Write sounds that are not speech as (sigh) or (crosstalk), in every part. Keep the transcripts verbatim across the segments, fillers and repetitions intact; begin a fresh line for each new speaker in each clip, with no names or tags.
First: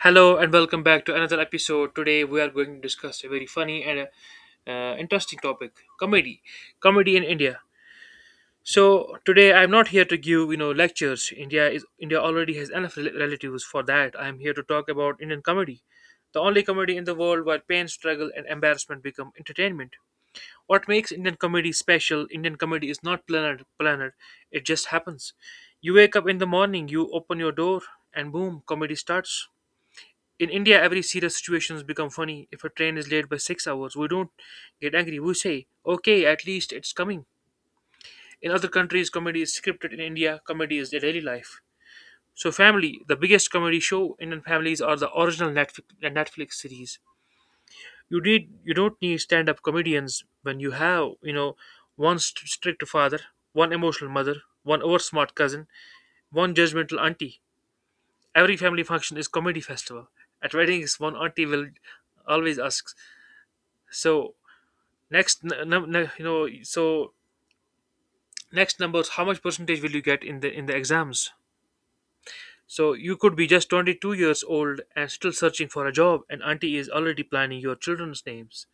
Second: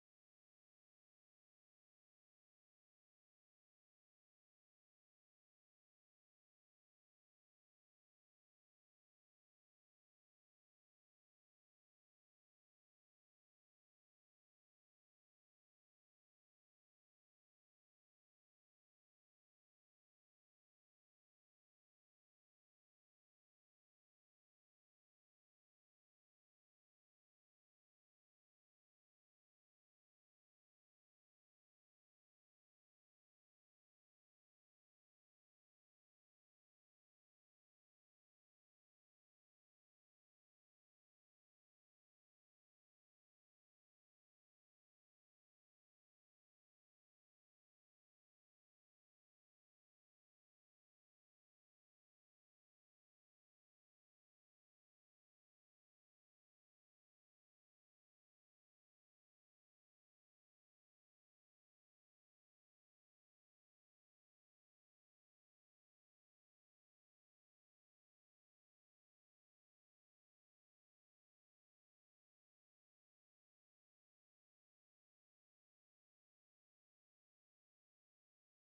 Hello and welcome back to another episode. Today we are going to discuss a very funny and uh, uh, interesting topic: comedy, comedy in India. So today I'm not here to give you know lectures. India is India already has enough rel- relatives for that. I'm here to talk about Indian comedy, the only comedy in the world where pain, struggle, and embarrassment become entertainment. What makes Indian comedy special? Indian comedy is not planned. Planned, it just happens. You wake up in the morning, you open your door, and boom, comedy starts. In India, every serious situation has become funny. If a train is late by six hours, we don't get angry. We say, okay, at least it's coming. In other countries, comedy is scripted. In India, comedy is their daily life. So, family, the biggest comedy show. Indian families are the original Netflix, Netflix series. You need, you don't need stand-up comedians when you have, you know, one st- strict father, one emotional mother, one oversmart cousin, one judgmental auntie. Every family function is comedy festival. At weddings, one auntie will always ask, So next, n- num- you know, so next numbers. How much percentage will you get in the in the exams? So you could be just twenty-two years old and still searching for a job, and auntie is already planning your children's names.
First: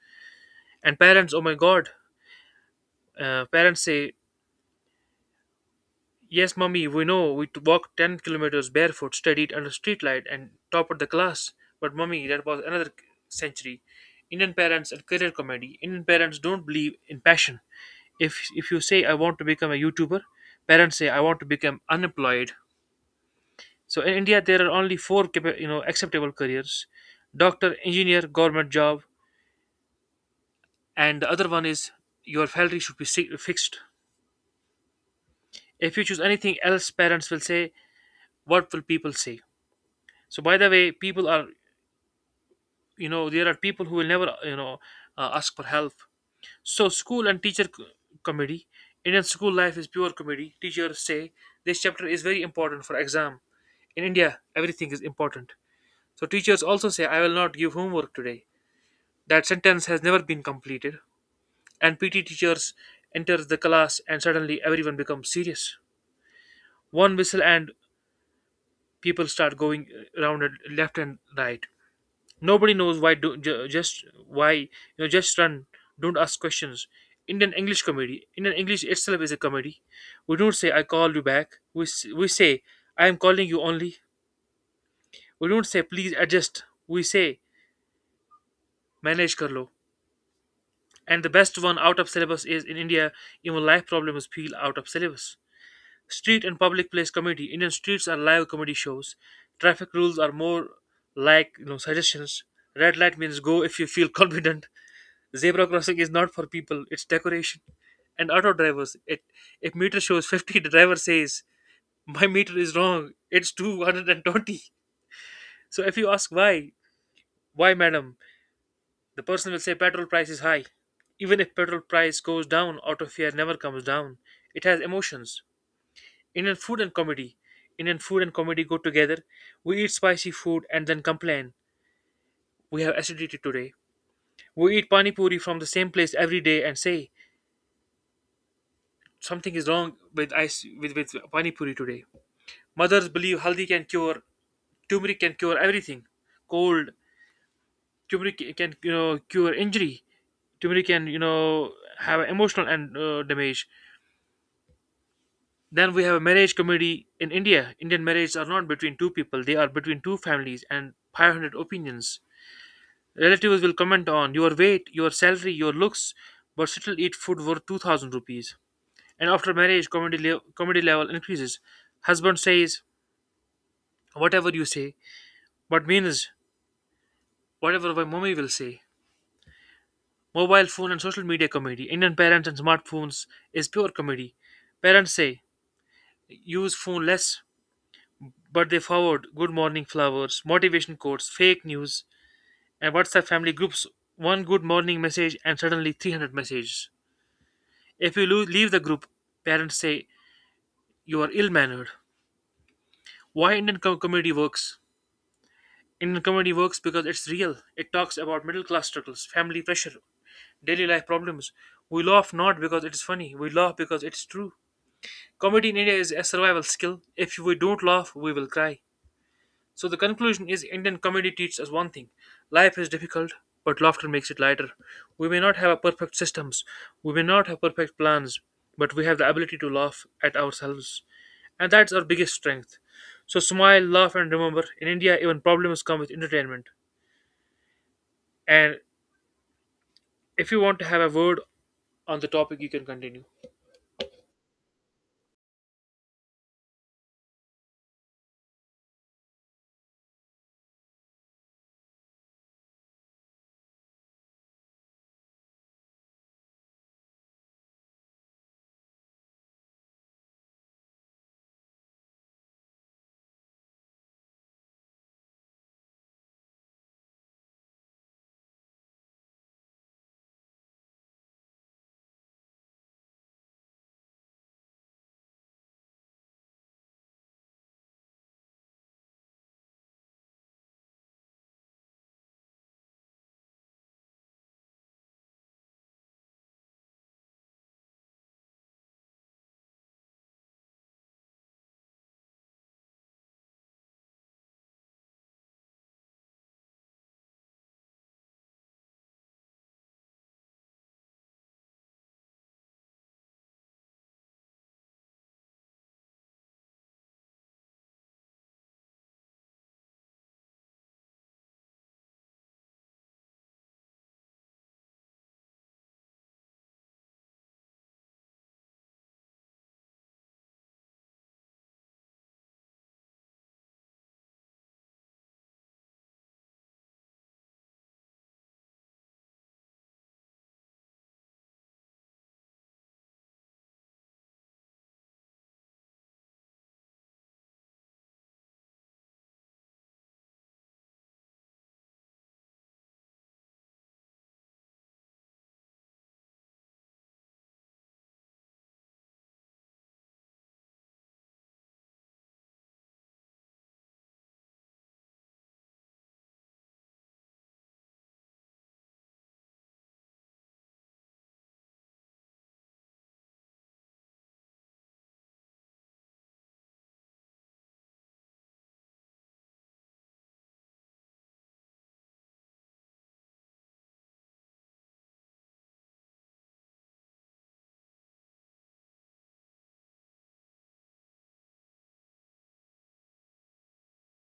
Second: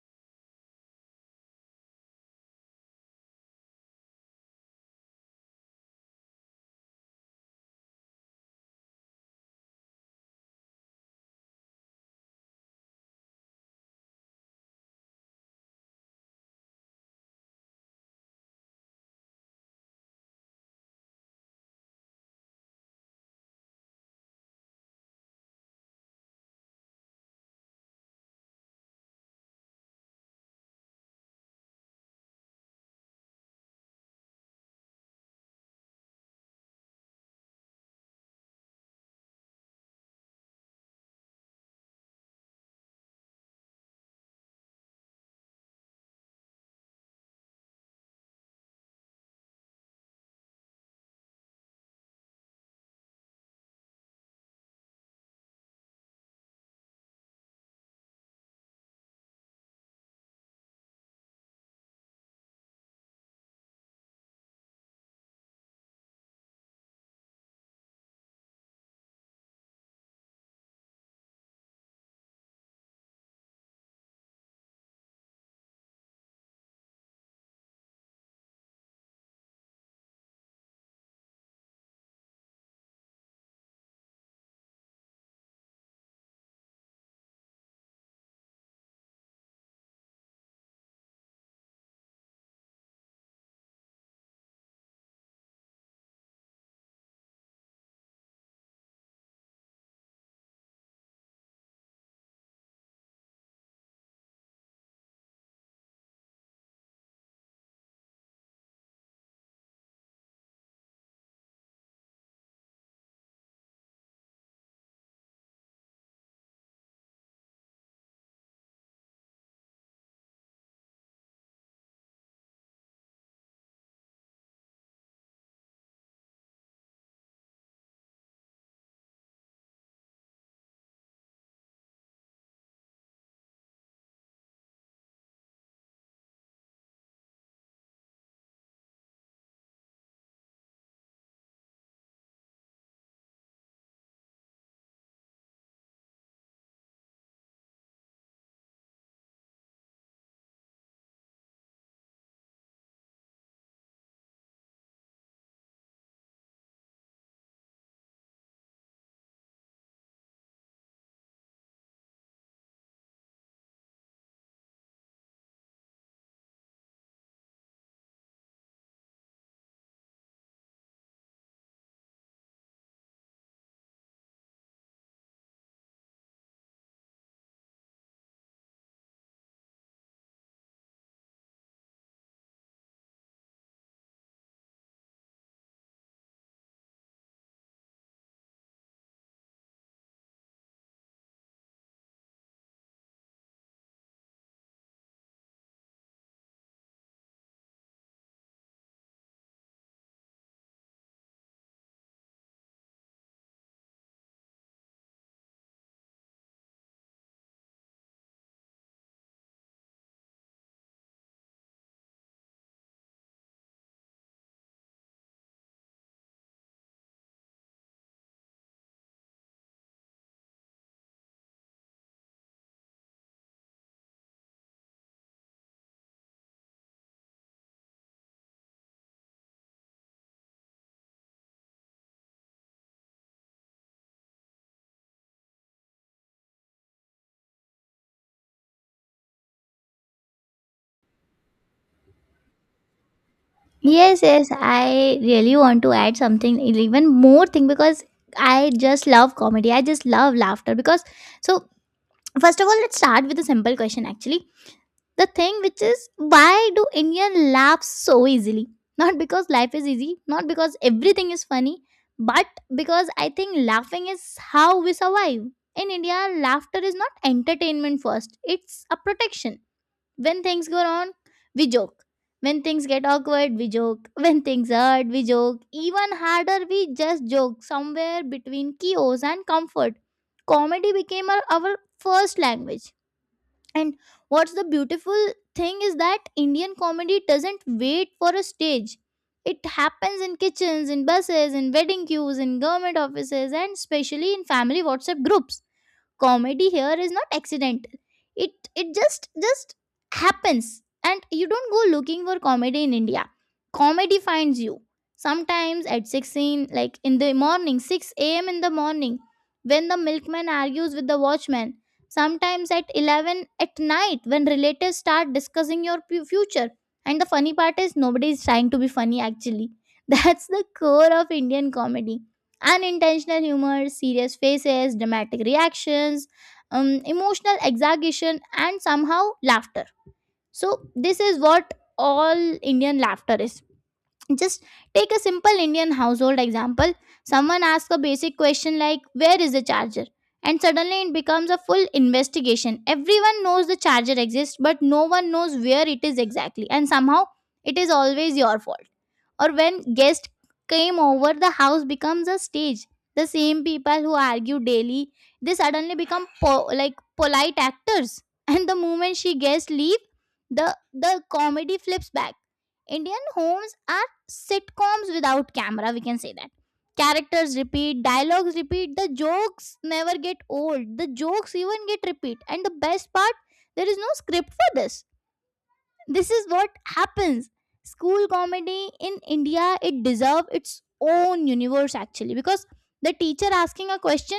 And parents, oh my God, uh, parents say, "Yes, mommy, we know. We t- walked ten kilometers barefoot, studied under streetlight, and topped the class. But mommy, that was another century." Indian parents and career comedy. Indian parents don't believe in passion. if if you say, "I want to become a youtuber," parents say, "I want to become unemployed." So in india, there are only four capa- you know acceptable careers: doctor, engineer, government job, and the other one is your salary should be si- fixed. If you choose anything else, parents will say, "What will people say?" So, by the way, people are you know there are people who will never you know uh, ask for help. So, school and teacher c- comedy. Indian school life is pure comedy. Teachers say, "This chapter is very important for exam." In India, everything is important. So teachers also say, "I will not give homework today." That sentence has never been completed. And P T teachers enter the class, and suddenly everyone becomes serious. One whistle and people start going around it left and right. Nobody knows why do ju- just why you know just run. Don't ask questions. Indian English comedy. Indian English itself is a comedy. We don't say, "I call you back." We s- we say, "I am calling you only." We don't say, "Please adjust." We say, "Manage kar." And the best one, out of syllabus: is in India, even life problems feel out of syllabus. Street and public place comedy. Indian streets are live comedy shows. Traffic rules are more like, you know suggestions. Red light means go if you feel (laughs) confident. Zebra crossing is not for people, it's decoration. And auto drivers, it if meter shows fifty, the driver says, "My meter is wrong, it's two hundred twenty" So if you ask why, "Why, madam?" The person will say, "Petrol price is high." Even if petrol price goes down, auto fare never comes down. It has emotions. Indian food and comedy. Indian food and comedy go together. We eat spicy food and then complain, "We have acidity today." We eat pani puri from the same place every day and say, "Something is wrong with ice with, with pani puri today." Mothers believe haldi can cure, turmeric can cure everything: cold. Turmeric can you know cure injury. Turmeric can you know have emotional and uh, damage. Then we have a marriage committee in India. Indian marriages are not between two people, they are between two families and five hundred opinions. Relatives will comment on your weight, your salary, your looks, but still eat food worth two thousand rupees. And after marriage, comedy, le- comedy level increases. Husband says, "Whatever you say," but means, "Whatever my mommy will say." Mobile phone and social media comedy. Indian parents and smartphones is pure comedy. Parents say, "Use phone less." But they forward good morning flowers, motivation quotes, fake news, and WhatsApp family groups. One good morning message and suddenly three hundred messages. If you lo- leave the group, parents say, "You are ill mannered." Why Indian com- comedy works? Indian comedy works because it's real. It talks about middle class struggles, family pressure, daily life problems. We laugh not because it is funny, we laugh because it's true. Comedy in India is a survival skill. If we don't laugh, we will cry. So the conclusion is, Indian comedy teaches us one thing: life is difficult, but laughter makes it lighter. We may not have a perfect systems, we may not have perfect plans, but we have the ability to laugh at ourselves. And that's our biggest strength. So smile, laugh, and remember, in India, even problems come with entertainment. And if you want to have a word on the topic, you can continue.
Yes, yes, I really want to add something, even more thing, because I just love comedy. I just love laughter. Because, so, First of all, let's start with a simple question actually. The thing which is, why do Indian laugh so easily? (laughs) Not because life is easy, not because everything is funny, but because I think laughing is how we survive. In India, laughter is not entertainment first, it's a protection. When things go wrong, we joke. When things get awkward, we joke. (laughs) When things hurt, we joke. Even harder, we just joke. Somewhere between chaos and comfort, comedy became our, our first language. And what's the beautiful thing is that Indian comedy doesn't wait for a stage. It happens in kitchens, in buses, in wedding queues, in government offices, and especially in family WhatsApp groups. Comedy here is not accidental. It it just just happens. And you don't go looking for comedy in India, comedy finds you. Sometimes at sixteen, like in the morning, six a.m in the morning, when the milkman argues with the watchman. Sometimes at eleven at night, when relatives start discussing your pu- future. And the funny part is, nobody is trying to be funny actually. (laughs) That's the core of Indian comedy: unintentional humor, serious faces, dramatic reactions, um, emotional exaggeration, and somehow laughter. So this is what all Indian laughter is. Just take a simple Indian household example. Someone asks a basic question like, "Where is the charger?" And suddenly it becomes a full investigation. Everyone knows the charger exists, but no one knows where it is exactly. And somehow it is always your fault. Or when guests came over, the house becomes a stage. The same people who argue daily, they suddenly become po- like polite actors. (laughs) And the moment she guests leave, the the comedy flips back. Indian homes are sitcoms without camera, we can say that. Characters repeat, dialogues repeat, the jokes never get old, the jokes even get repeat, and the best part, there is no script for this. This is what happens. School comedy in India, it deserve its own universe actually, because the teacher asking a question,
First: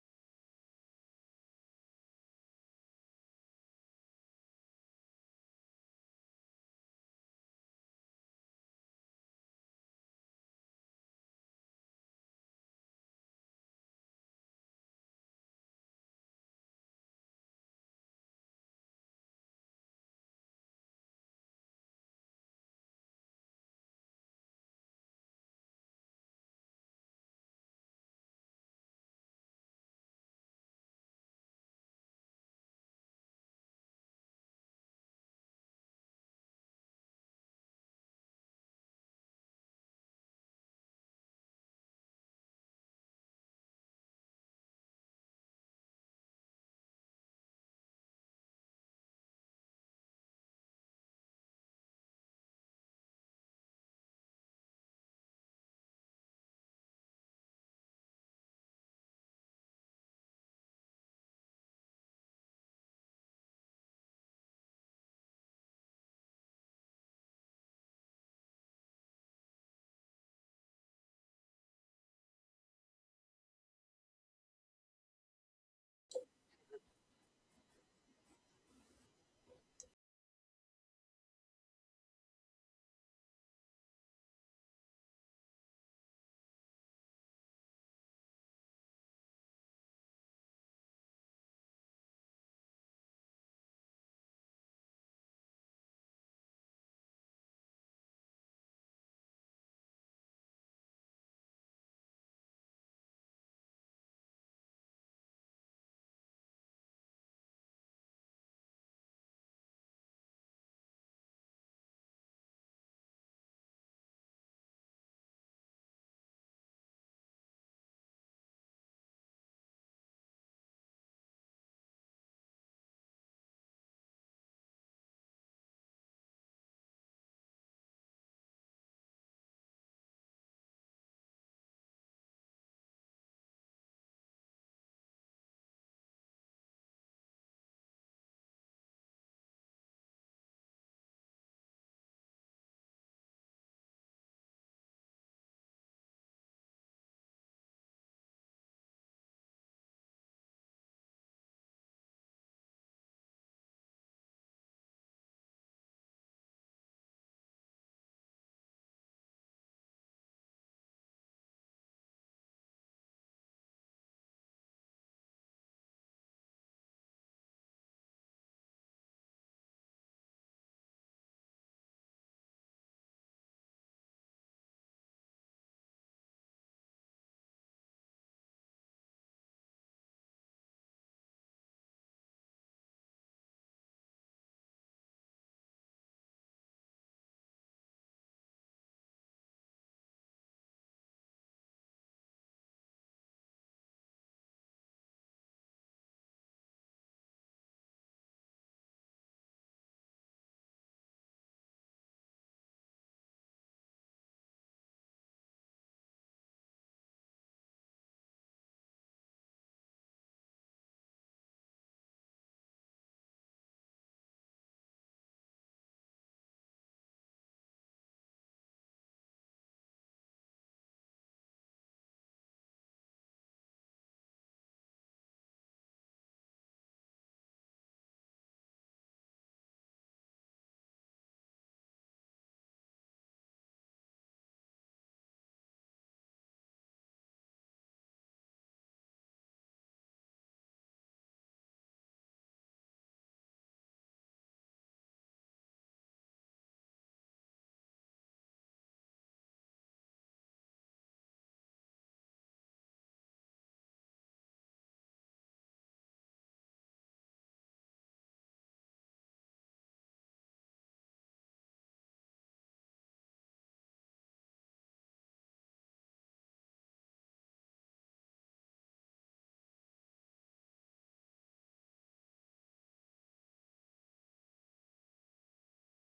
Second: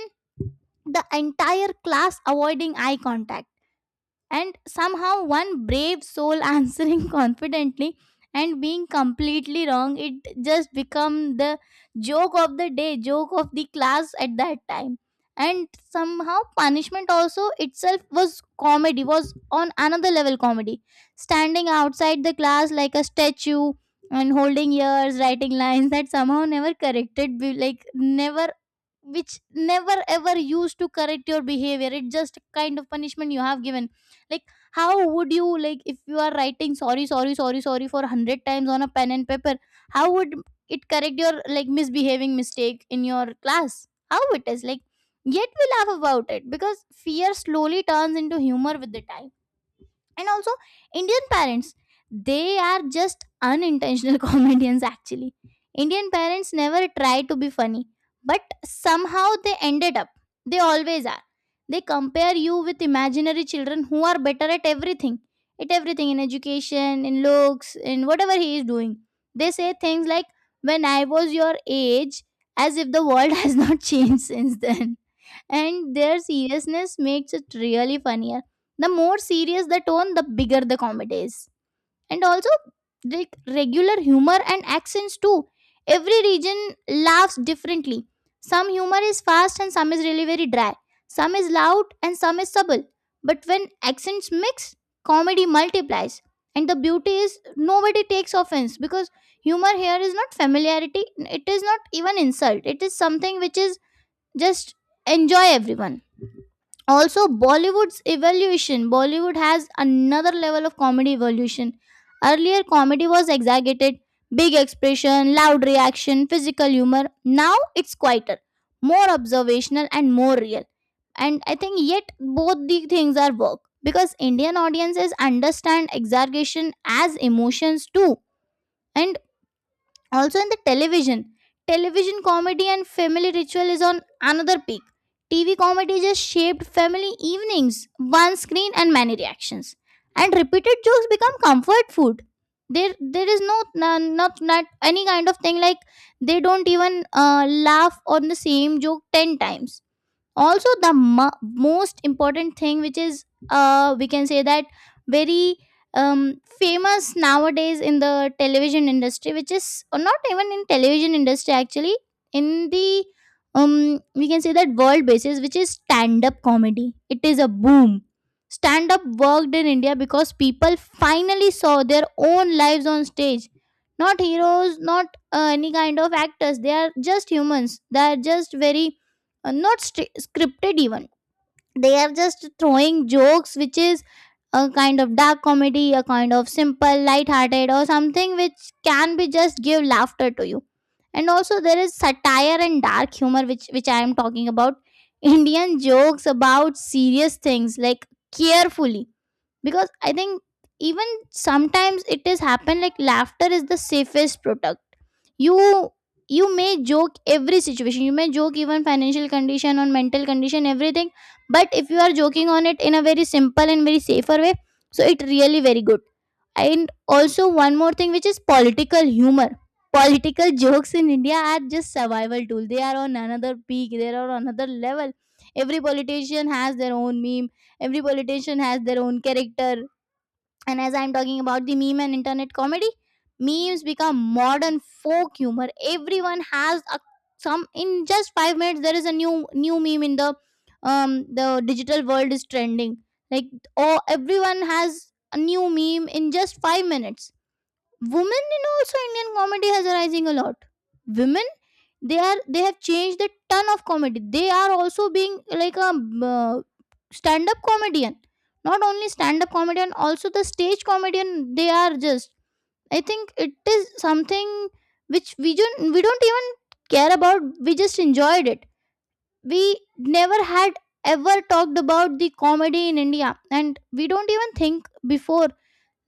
the entire class avoiding eye contact, and somehow one brave soul (laughs) answering confidently and being completely wrong, it just become the joke of the day, joke of the class at that time. And somehow punishment also itself was comedy, was on another level comedy. Standing outside the class like a statue, and holding ears, writing lines (laughs) that somehow never corrected, be- like never, which never ever used to correct your behavior, it just kind of punishment you have given. Like, how would you like if you are writing sorry sorry sorry sorry for a hundred times on a pen and paper? How would it correct your like misbehaving mistake in your class? How it is like? Yet we laugh about it because fear slowly turns into humor with the time. And also, Indian parents, they are just unintentional (laughs) comedians actually. Indian parents never try to be funny, but somehow they ended up, they always are. They compare you with imaginary children who are better at everything, at everything, in education, in looks, in whatever he is doing. They say things like, when I was your age, as if the world (laughs) has not changed since then. And their seriousness makes it really funnier. The more serious the tone, the bigger the comedy is. And also, like regular humor and accents too. Every region laughs differently. Some humor is fast and some is really very dry. Some is loud and some is subtle. But when accents mix, comedy multiplies. And the beauty is nobody takes offense, because humor here is not familiarity, it is not even insult. It is something which is just enjoy everyone. Also Bollywood's evolution, Bollywood has another level of comedy evolution. Earlier comedy was exaggerated, big expression, loud reaction, physical humor. Now it's quieter, more observational and more real. And I think yet both the things are work, because Indian audiences understand exaggeration as emotions too. And also, in the television, television comedy and family ritual is on another peak. TV comedy just shaped family evenings, one screen and many reactions, and repeated jokes become comfort food. There there is no no- not not any kind of thing like, they don't even uh, laugh on the same joke ten times. Also the mo- most important thing, which is, uh we can say that, very um famous nowadays in the television industry, which is, or not even in television industry actually, in the, um we can say that world basis, which is stand up comedy, it is a boom. Stand up worked in India because people finally saw their own lives on stage. Not heroes, not uh, any kind of actors, they are just humans, they are just very uh, not stri scripted even. They are just throwing jokes, which is a kind of dark comedy, a kind of simple light-hearted, or something which can be just give laughter to you. And also there is satire and dark humor, which which I am talking about. Indian jokes about serious things, like, carefully, because I think, even sometimes it is happen, like, laughter is the safest product. you you may joke every situation, you may joke even financial condition on mental condition, everything. But if you are joking on it in a very simple and very safer way, so it really very good. And also one more thing, which is political humor. Political jokes in India are just survival tool, they are on another peak, they are on another level. Every politician has their own meme. Every politician has their own character. And as I'm talking about the meme and internet comedy, memes become modern folk humor. Everyone has a some, in just five minutes there is a new new meme in the, um, the digital world is trending. Like, oh, everyone has a new meme in just five minutes. Women in also Indian comedy has arising a lot. Women, they are they have changed the ton of comedy. They are also being like a uh, stand up comedian. Not only stand up comedian, also the stage comedian. They are just. I think it is something which we don't we don't even care about. We just enjoyed it. We never had ever talked about the comedy in India, and we don't even think before,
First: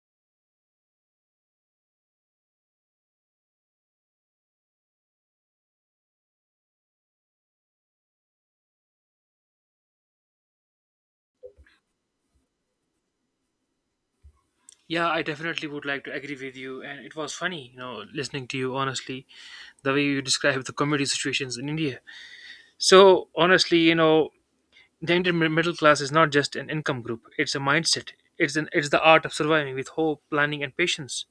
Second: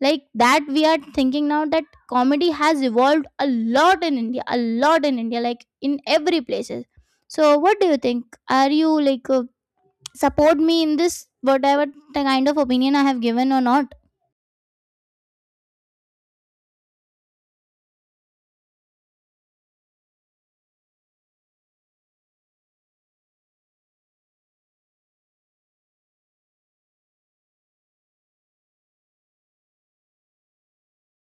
like, that we are thinking now that comedy has evolved a lot in India, a lot in India, like, in every places. So what do you think, are you like, uh, support me in this, whatever the kind of opinion I have given or not?
Yeah, I definitely would like to agree with you. And it was funny, you know, listening to you, honestly, the way you describe the comedy situations in India. So, honestly, you know, the Indian mi- middle class is not just an income group; it's a mindset. It's an it's the art of surviving with hope, planning, and patience.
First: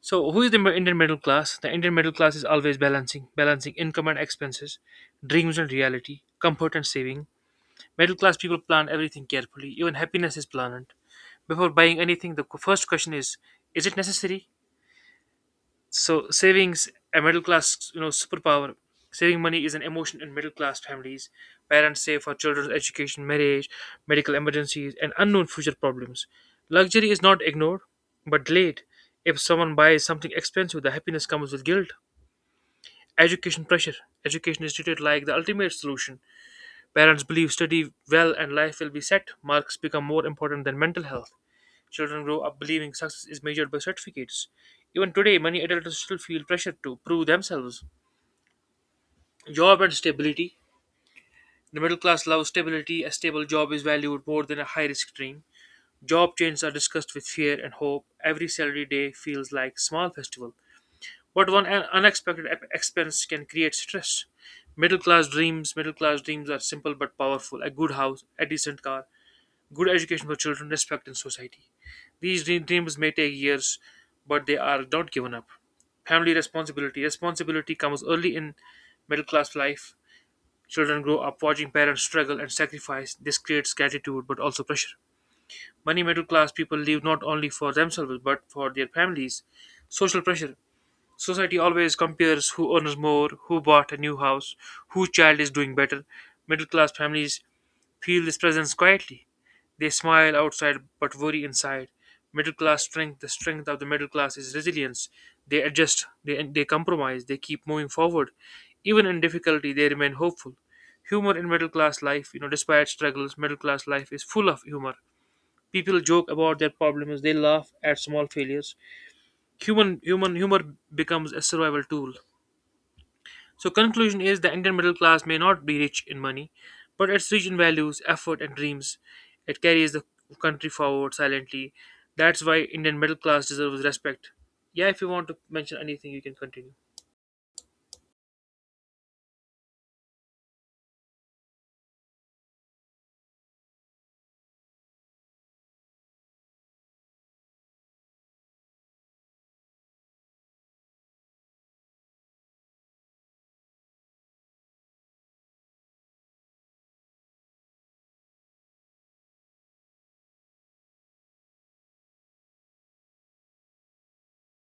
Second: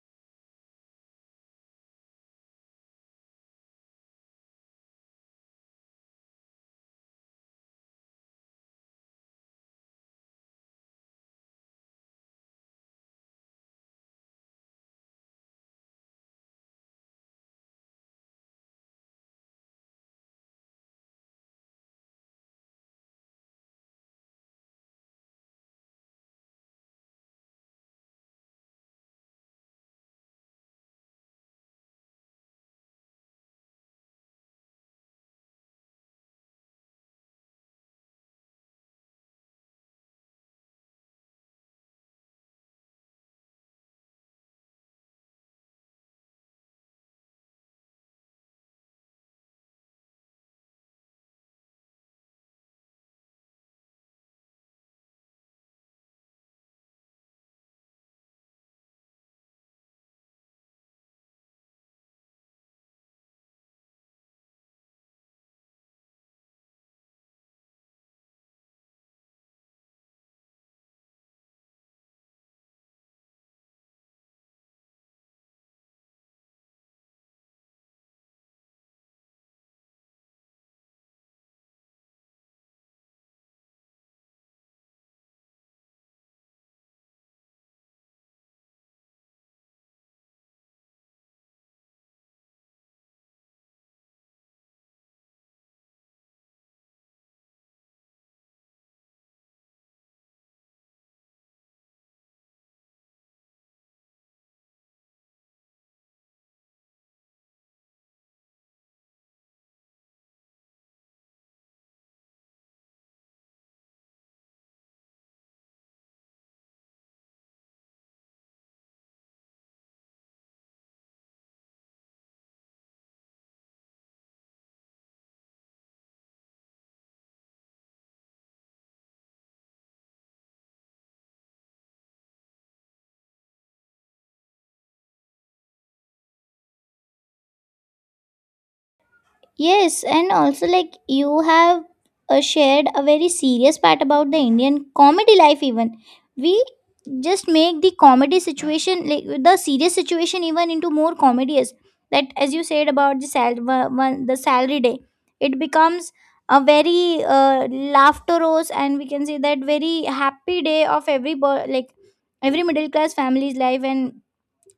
So, who is the mi- Indian middle class? The Indian middle class is always balancing balancing income and expenses, dreams and reality, comfort and saving. Middle class people plan everything carefully. Even happiness is planned. Before buying anything, the qu- first question is: is it necessary? So, savings, a middle class you know superpower. Saving money is an emotion in middle class families. Parents save for children's education, marriage, medical emergencies, and unknown future problems. Luxury is not ignored, but delayed. If someone buys something expensive, the happiness comes with guilt. Education pressure. Education is treated like the ultimate solution. Parents believe, study well and life will be set. Marks become more important than mental health. Children grow up believing success is measured by certificates. Even today, many adults still feel pressure to prove themselves. Job and stability. The middle class loves stability. A stable job is valued more than a high risk dream. Job changes are discussed with fear and hope. Every salary day feels like a small festival. But one un- unexpected ep- expense can create stress. Middle class dreams. Middle class dreams are simple but powerful. A good house, a decent car, good education for children, respect in society. These dream- dreams may take years, but they are not given up. Family responsibility. Responsibility comes early in middle class life. Children grow up watching parents struggle and sacrifice. This creates gratitude but also pressure. Many middle class people live not only for themselves but for their families. Social pressure. Society always compares who earns more, who bought a new house, whose child is doing better. Middle class families feel this presence quietly. They smile outside but worry inside. Middle class strength. The strength of the middle class is resilience. They adjust, they, they compromise, they keep moving forward. Even in difficulty, they remain hopeful. Humor in middle class life. You know, despite struggles, middle class life is full of humor. People joke about their problems, they laugh at small failures. Human human humor becomes a survival tool. So conclusion is, the Indian middle class may not be rich in money, but it's rich in values, effort, and dreams. It carries the country forward silently. That's why Indian middle class deserves respect. Yeah, if you want to mention anything, you can continue.
Yes, and also like you have uh, shared a very serious part about the Indian comedy life. Even we just make the comedy situation like the serious situation even into more comedious. That, as you said about the sal- wa- one- the salary day, it becomes a very uh, laughterous, and we can say that very happy day of every bo- like every middle class family's life and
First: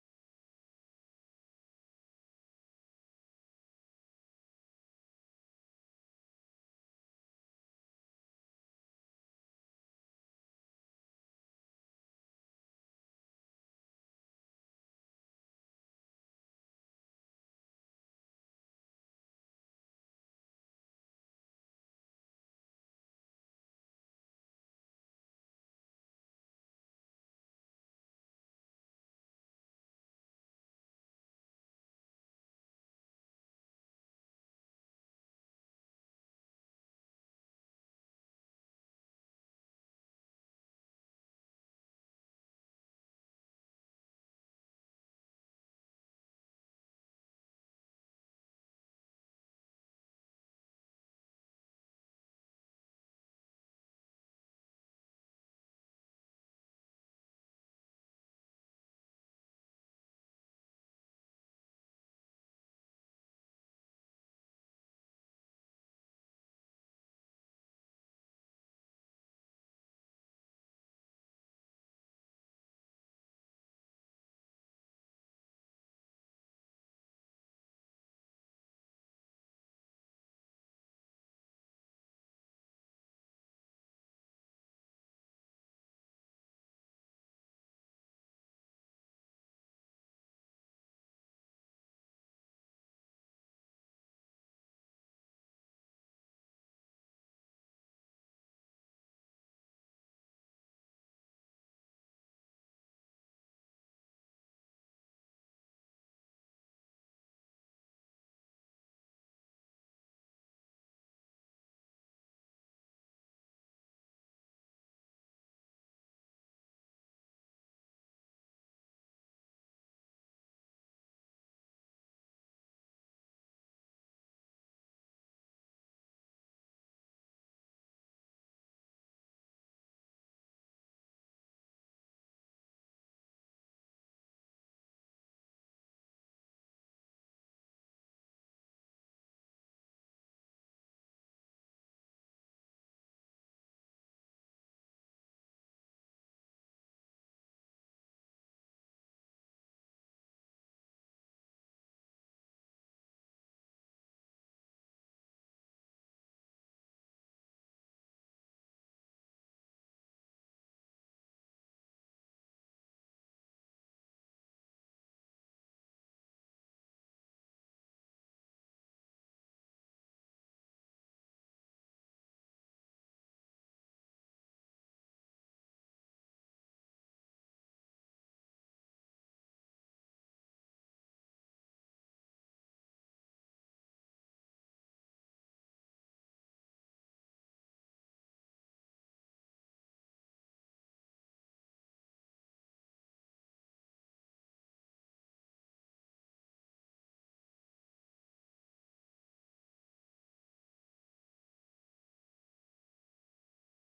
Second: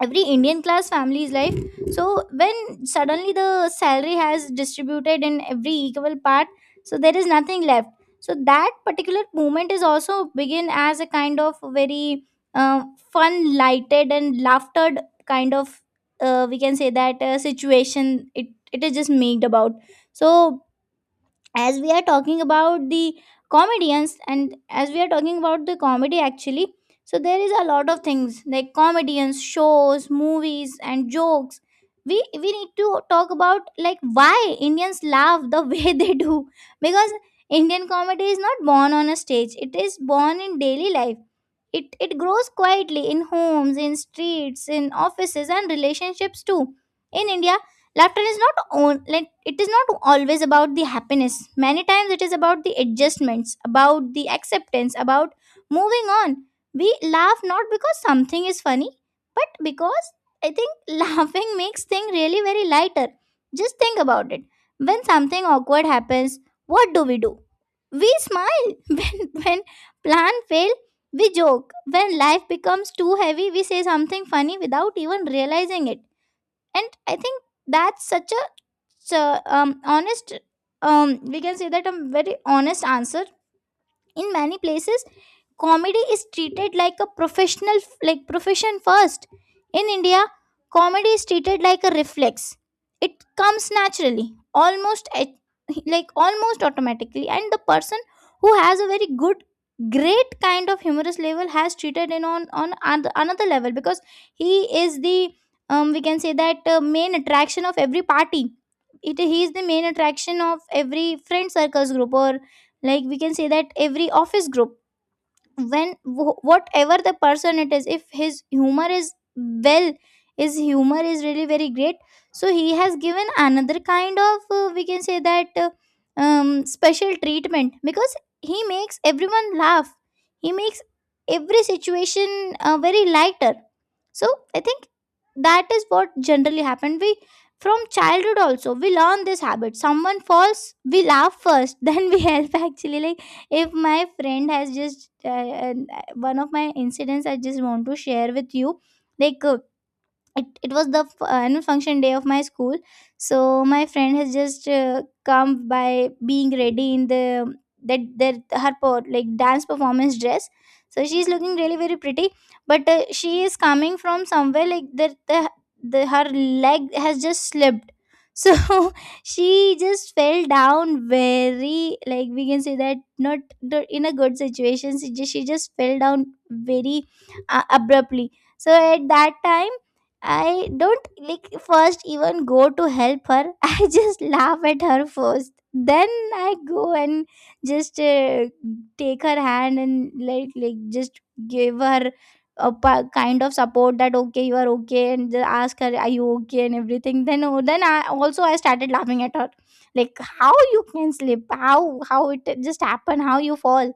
every Indian class family's life. So when suddenly the salary has distributed in every equal part, so there is nothing left. So that particular moment is also begin as a kind of very uh, fun lighted and laughter kind of, uh, we can say that, uh, situation, it it is just made about. So as we are talking about the comedians, and as we are talking about the comedy actually, so there is a lot of things like comedians, shows, movies and jokes. We we need to talk about like why Indians laugh the (laughs) way they do. Because Indian comedy is not born on a stage, it is born in daily life. It it grows quietly in homes, in streets, in offices and relationships too. In India, laughter is not on, like it is not always about the happiness, many times it is about the adjustments, about the acceptance, about moving on. We laugh not because something is funny, but because I think (laughs) laughing makes things really very lighter. Just think about it. When something awkward happens, what do we do? We smile. (laughs) when when plan fail, we joke. When life becomes too heavy, we say something funny without even realizing it. And I think that's such a, so, um honest, um, we can say that, a very honest answer. In many places, comedy is treated like a professional, like profession first. In India, comedy is treated like a reflex. It comes naturally, almost at- like almost automatically. And the person who has a very good, great kind of humorous level has treated in on on an- another level, because he is the, um, we can say that, uh, main attraction of every party. It He is the main attraction of every friend circles group, or, like we can say that, every office group. When wh- whatever the person it is, if his humor is well, his humor is really very great, so he has given another kind of uh, we can say that uh, um, special treatment because he makes everyone laugh. He makes every situation uh, very lighter. So I think that is what generally happened. We from childhood also we learn this habit. Someone falls, we laugh first, (laughs) then we help actually. Like if my friend has just uh, uh, one of my incidents I just want to share with you. Like uh, it, it was the f- uh, annual function day of my school. So my friend has just uh, come by being ready in the that that her per- like dance performance dress. So she's looking really very pretty, but uh, she is coming from somewhere like that the, the her leg has just slipped. So (laughs) she just fell down very, like we can say that not not in a good situation. She just, she just fell down very uh, abruptly. So at that time I don't like first even go to help her. (laughs) I just laugh at her first. Then I go and just uh, take her hand and, like like just give her a pa- kind of support that, okay, you are okay, and just ask her, are you okay and everything. Then, oh, then I also I started laughing at her, like how you can slip, how how it just happened, how you fall.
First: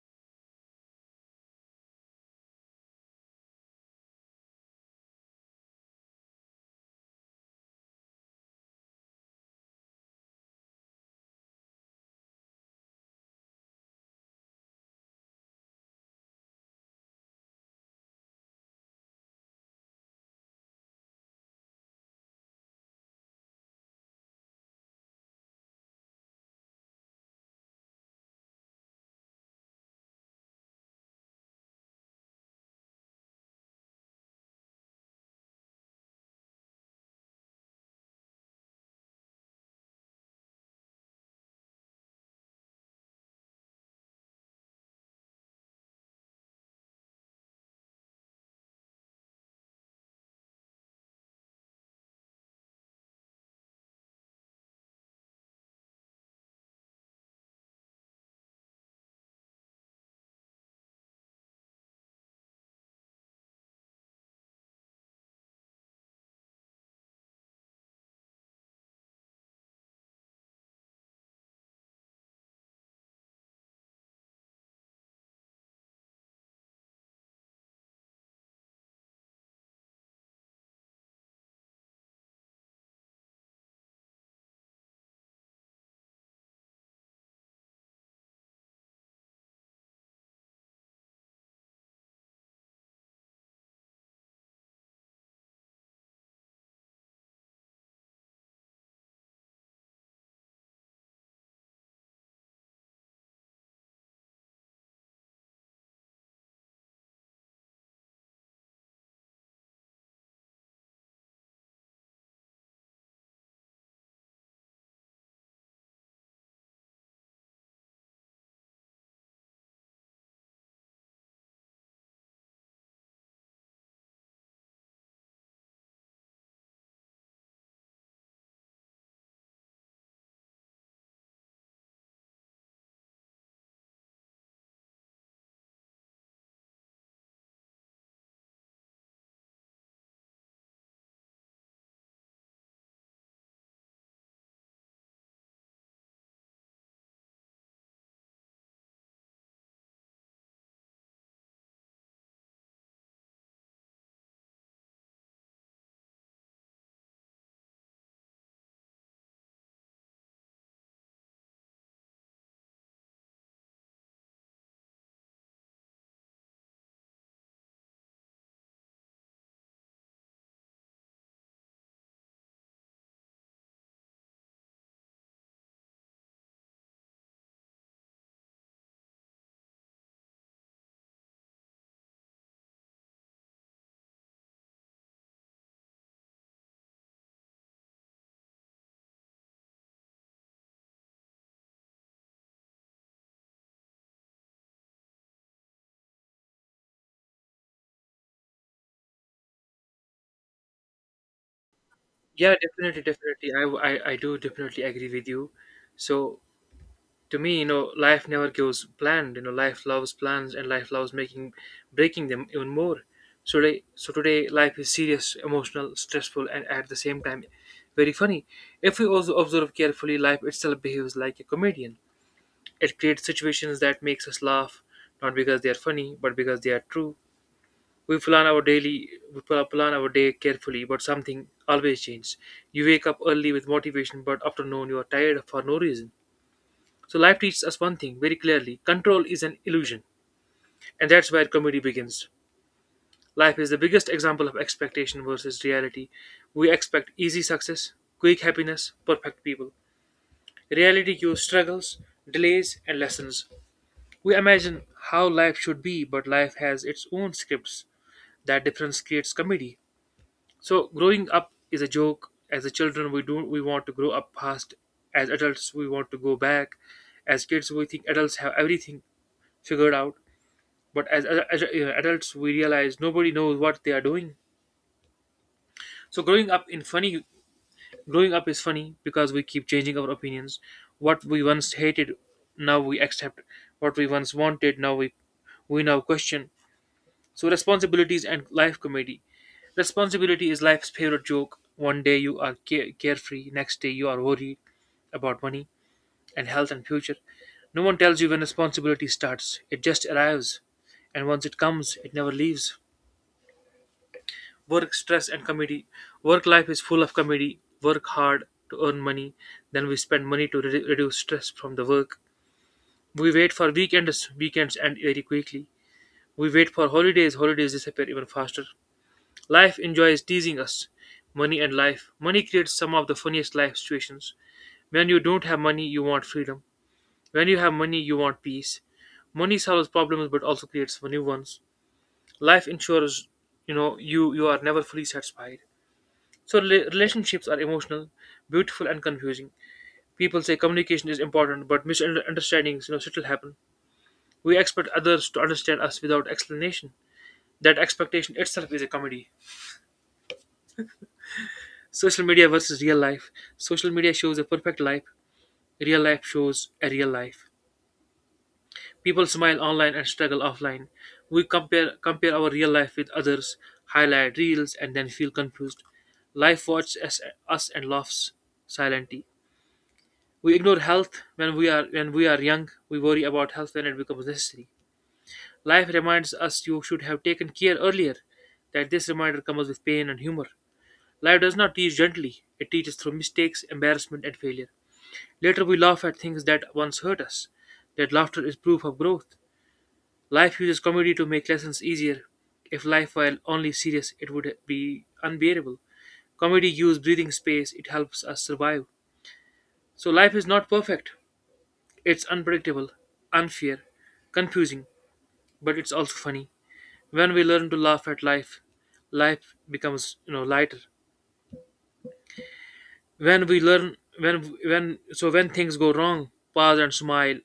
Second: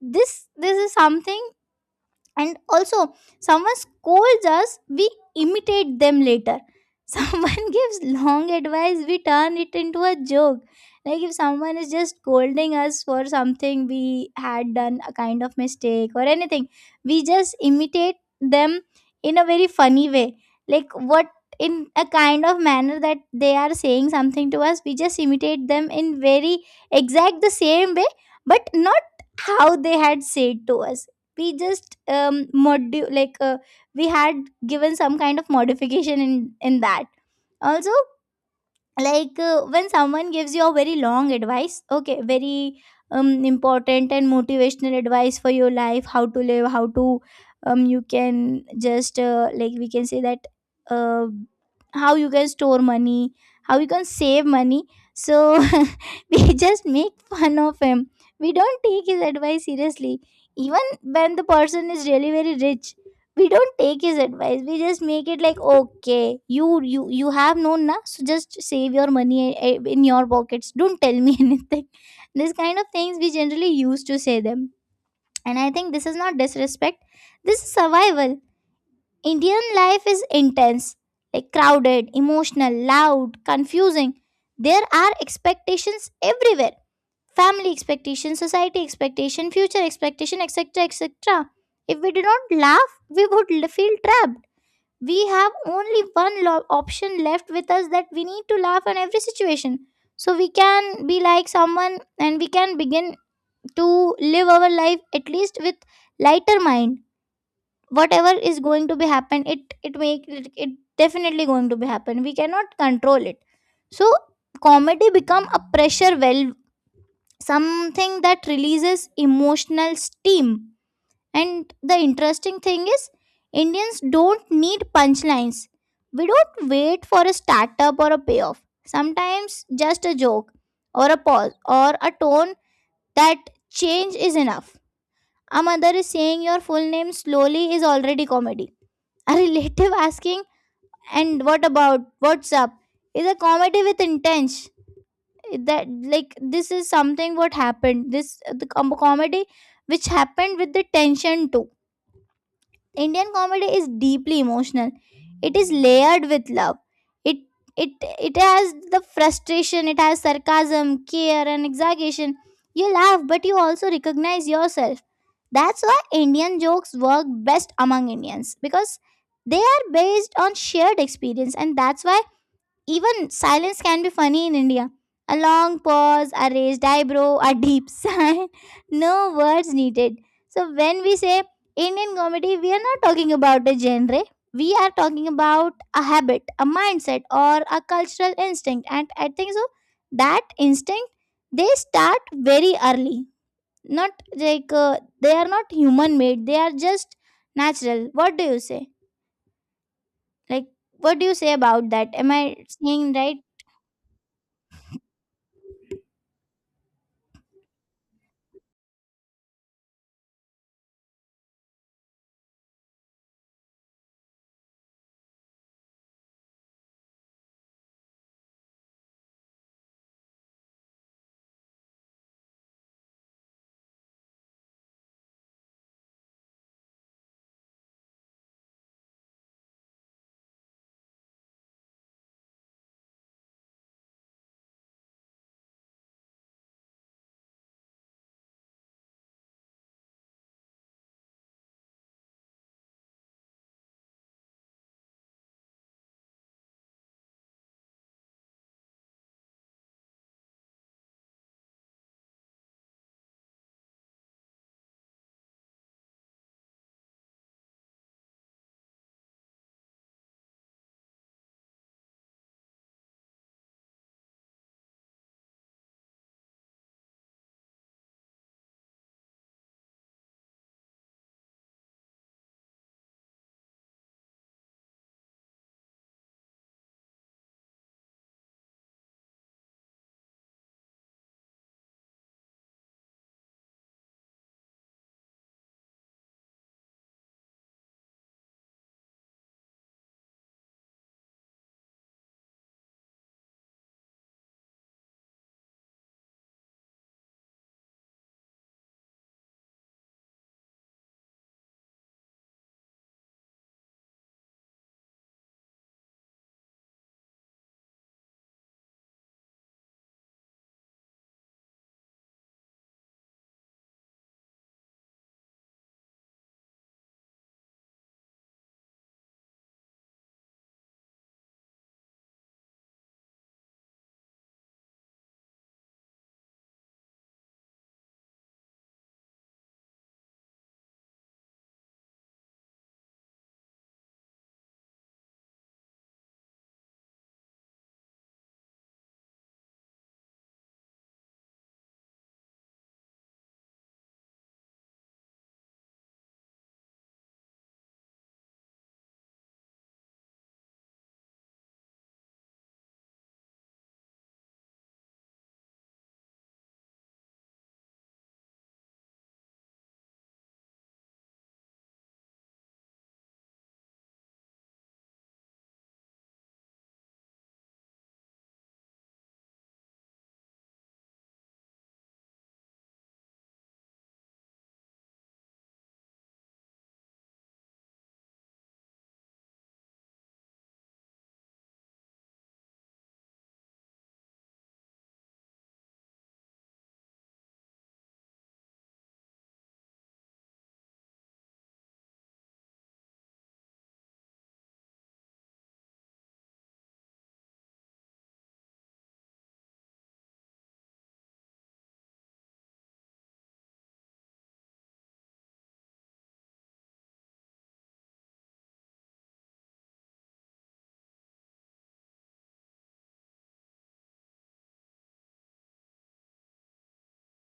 This this is something. And also, someone scolds us, we imitate them later. (laughs) Someone gives long advice, we turn it into a joke. Like if someone is just scolding us for something we had done, a kind of mistake or anything, we just imitate them in a very funny way. Like what, in a kind of manner that they are saying something to us, we just imitate them in very exact the same way, but not how they had said to us. We just um modu- like uh, we had given some kind of modification in in that also. Like uh, when someone gives you a very long advice, okay, very um, important and motivational advice for your life, how to live, how to um, you can just uh, like we can say that uh, how you can store money, how you can save money. So (laughs) we just make fun of him. We don't take his advice seriously, even when the person is really very rich. We don't take his advice. We just make it like, okay, you you you have known na, so just save your money eh, eh, in your pockets, don't tell me (laughs) anything. This kind of things we generally used to say them. And I think this is not disrespect, this is survival. Indian life is intense, like crowded, emotional, loud, confusing. There are expectations everywhere. Family expectation, society expectation, future expectation, etc, etc. If we did not laugh, we would l- feel trapped. We have only one lo- option left with us, that we need to laugh on every situation. So we can be like someone, and we can begin to live our life, at least with lighter mind. Whatever is going to be happen, it it make it, it definitely going to be happen, we cannot control it. So comedy become a pressure, well, something that releases emotional steam. And the interesting thing is, Indians don't need punchlines. We don't wait for a startup or a payoff. Sometimes just a joke or a pause or a tone that change is enough. A mother is saying your full name slowly is already comedy. A relative (laughs) asking, and what about? What's up? Is a comedy with intent. That, like this is something what happened. This the com- comedy which happened with the tension too. Indian comedy is deeply emotional. It is layered with love. It it it has the frustration, it has sarcasm, care and exaggeration. You laugh, but you also recognize yourself. That's why Indian jokes work best among Indians, because they are based on shared experience. And that's why even silence can be funny in India. A long pause, a raised eyebrow, a deep (laughs) sigh. No words needed. So when we say Indian comedy, we are not talking about a genre. We are talking about a habit, a mindset, or a cultural instinct. And I think so, that instinct, they start very early. Not like uh, they are not human made. They are just natural. What do you say? Like what do you say about that? Am
Yeah,
I
definitely,
saying right?
definitely. I, I, I do definitely agree with you. So, to me, you know life never goes planned. You know life loves plans, and life loves making breaking them even more. So today so today life is serious, emotional, stressful, and at the same time very funny. If we also observe carefully, life itself behaves like a comedian. It creates situations that makes us laugh, not because they are funny, but because they are true. We plan our daily we pl- plan our day carefully, but something always changes. You wake up early with motivation, but after noon you are tired for no reason. So life teaches us one thing very clearly: control is an illusion. And that's where comedy begins. Life is the biggest example of expectation versus reality. We expect easy success, quick happiness, perfect people. Reality gives struggles, delays, and lessons. We imagine how life should be, but life has its own scripts. That difference creates comedy. So growing up is a joke. As a children, we do we want to grow up fast. As adults, we want to go back. As kids, we think adults have everything figured out. But as, as, as uh, adults, we realize nobody knows what they are doing. So growing up in funny, growing up is funny because we keep changing our opinions. What we once hated, now we accept. What we once wanted, now we we now question. So responsibilities and life comedy. Responsibility is life's favorite joke. One day you are care- carefree, next day you are worried about money and health and future. No one tells you when responsibility starts. It just arrives, and once it comes, it never leaves. Work, stress, and comedy. Work life is full of comedy. Work hard to earn money, then we spend money to re- reduce stress from the work. We wait for weekends, weekends end very quickly. We wait for holidays, holidays disappear even faster. Life enjoys teasing us. Money and life. Money creates some of the funniest life situations. When you don't have money, you want freedom. When you have money, you want peace. Money solves problems but also creates new ones. Life ensures you know you you are never fully satisfied. So rela- relationships are emotional, beautiful, and confusing. People say communication is important, but misunderstandings, you know, still happen. We expect others to understand us without explanation. That expectation itself is a comedy. Social media versus real life. Social media shows a perfect life. Real life shows a real life. People smile online and struggle offline. We compare compare our real life with others, highlight reels, and then feel confused. Life watches us us and laughs silently. We ignore health when we are when we are young. We worry about health when it becomes necessary. Life reminds us you should have taken care earlier. That this reminder comes with pain and humor. Life does not teach gently. It teaches through mistakes, embarrassment, and failure. Later we laugh at things that once hurt us. That laughter is proof of growth. Life uses comedy to make lessons easier. If life were only serious, it would be unbearable. Comedy gives breathing space, it helps us survive. So life is not perfect. It's unpredictable, unfair, confusing, but it's also funny. When we learn to laugh at life, life becomes you know lighter. When we learn when when so when things go wrong, pause and smile.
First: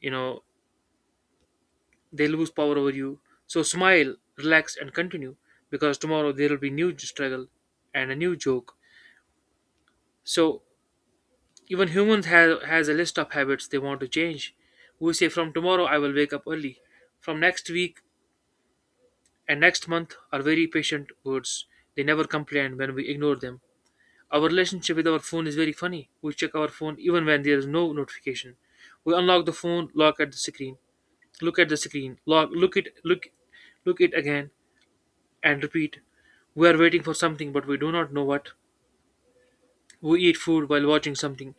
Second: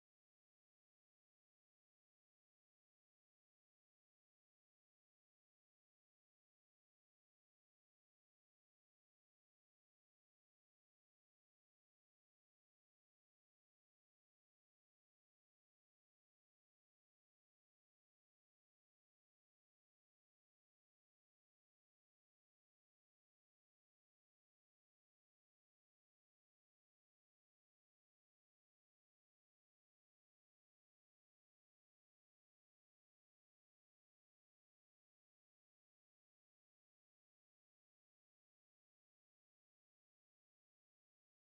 You know they lose power over you. So smile, relax, and continue because tomorrow there will be new struggle and a new joke. So even humans have has a list of habits they want to change. We say from tomorrow I will wake up early. From next week and next month are very patient words. They never complain when we ignore them. Our relationship with our phone is very funny. We check our phone even when there is no notification. We unlock the phone, look at the screen, look at the screen, lock, look it, look, look it again, and repeat. We are waiting for something, but we do not know what. We eat food while watching something.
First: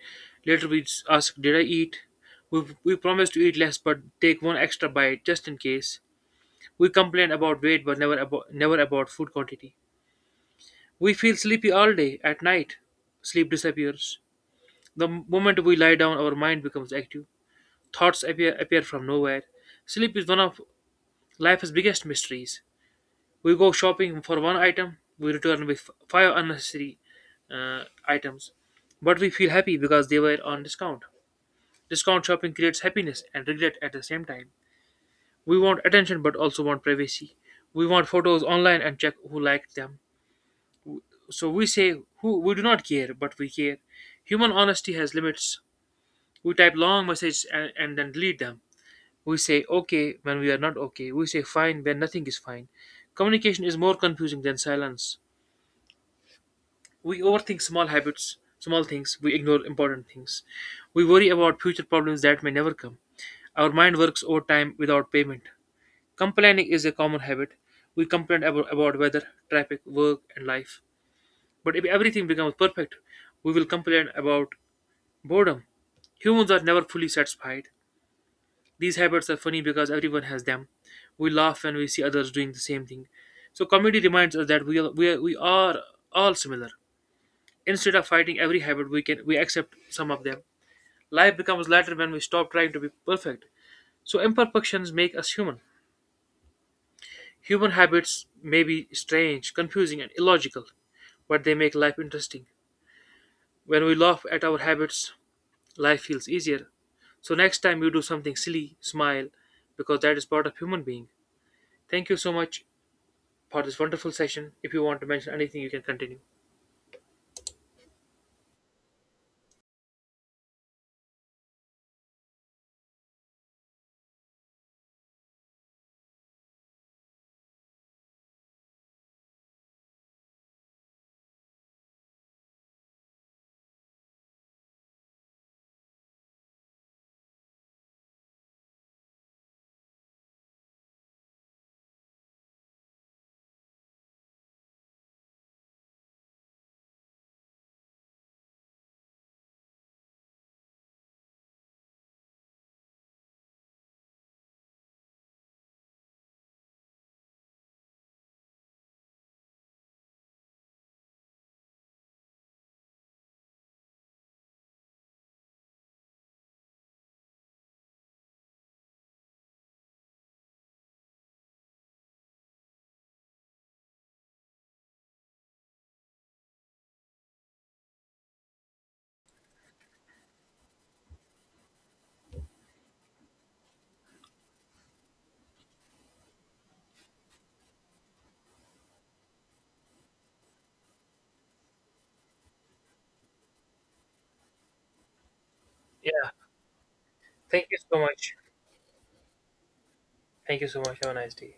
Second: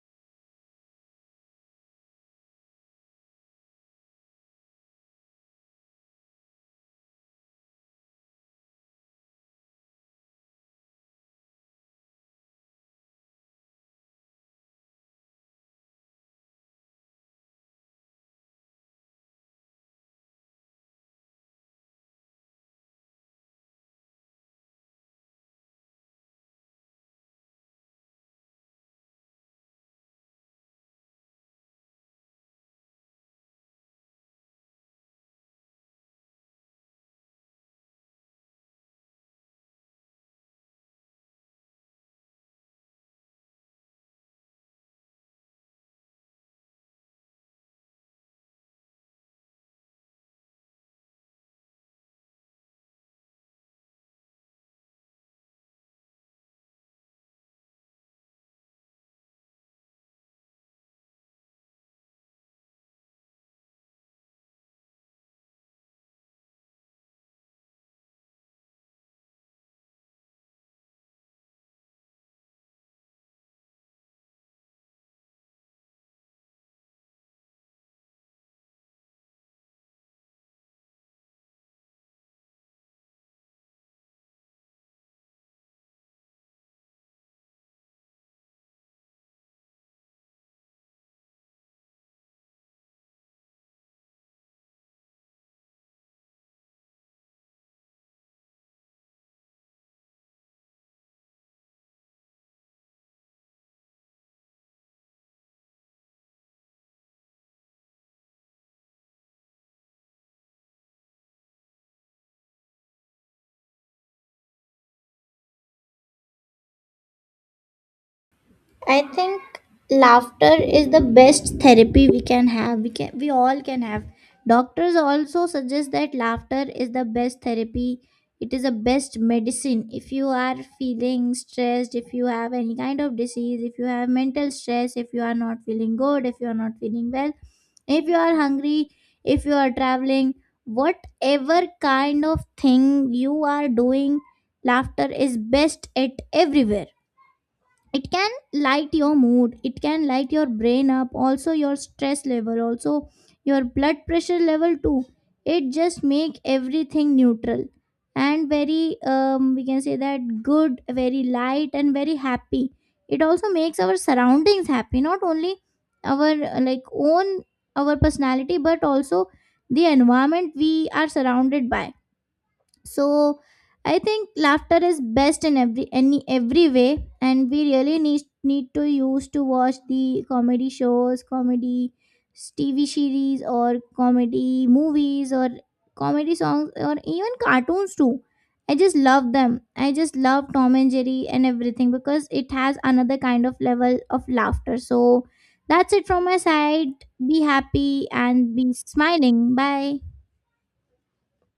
Later we ask, "Did I eat?" We, we promise to eat less, but take one extra bite just in case. We complain about weight, but never about never about food quantity. We feel sleepy all day. At night, sleep disappears. The moment we lie down, our mind becomes active. Thoughts appear, appear from nowhere. Sleep is one of life's biggest mysteries. We go shopping for one item, we return with f- five unnecessary uh, items. But we feel happy because they were on discount. Discount shopping creates happiness and regret at the same time. We want attention but also want privacy. We want photos online and check who liked them. So we say who we do not care, but we care. Human honesty has limits. We type long messages and, and then delete them. We say okay when we are not okay. We say fine when nothing is fine. Communication is more confusing than silence. We overthink small habits, small things. We ignore important things. We worry about future problems that may never come. Our mind works overtime without payment. Complaining is a common habit. We complain about, about weather, traffic, work, and life. But if everything becomes perfect, we will complain about boredom. Humans are never fully satisfied. These habits are funny because everyone has them. We laugh when we see others doing the same thing. So comedy reminds us that we are, we are, we are all similar. Instead of fighting every habit, we can we accept some of them. Life becomes lighter when we stop trying to be perfect. So imperfections make us human. Human habits may be strange, confusing, and illogical, but they make life interesting. When we laugh at our habits, life feels easier. So next time you do something silly, smile, because that is part of human being. Thank you so much for this wonderful session. If you want to mention anything, you can continue.
I think laughter is the best therapy we can have. We can we all can have. Doctors also suggest that laughter is the best therapy. It is the best medicine. If you are feeling stressed, if you have any kind of disease, if you have mental stress, if you are not feeling good, if you are not feeling well, if you are hungry, if you are traveling, whatever kind of thing you are doing, laughter is best at everywhere. It can light your mood, it can light your brain up, also your stress level also, your blood pressure level too. It just make everything neutral and very, um, we can say that, good, very light and very happy. It also makes our surroundings happy, not only our uh, like own, our personality, but also the environment we are surrounded by. So I think laughter is best in every, any, every way, and we really need need to use to watch the comedy shows, comedy TV series, or comedy movies, or comedy songs, or even cartoons too. I just love them. I just love Tom and Jerry and everything, because it has another kind of level of laughter. So that's it from
Yeah.
my side. Be
Thank you so
happy
much.
and be smiling. Bye.
Thank you so much. Have a nice day.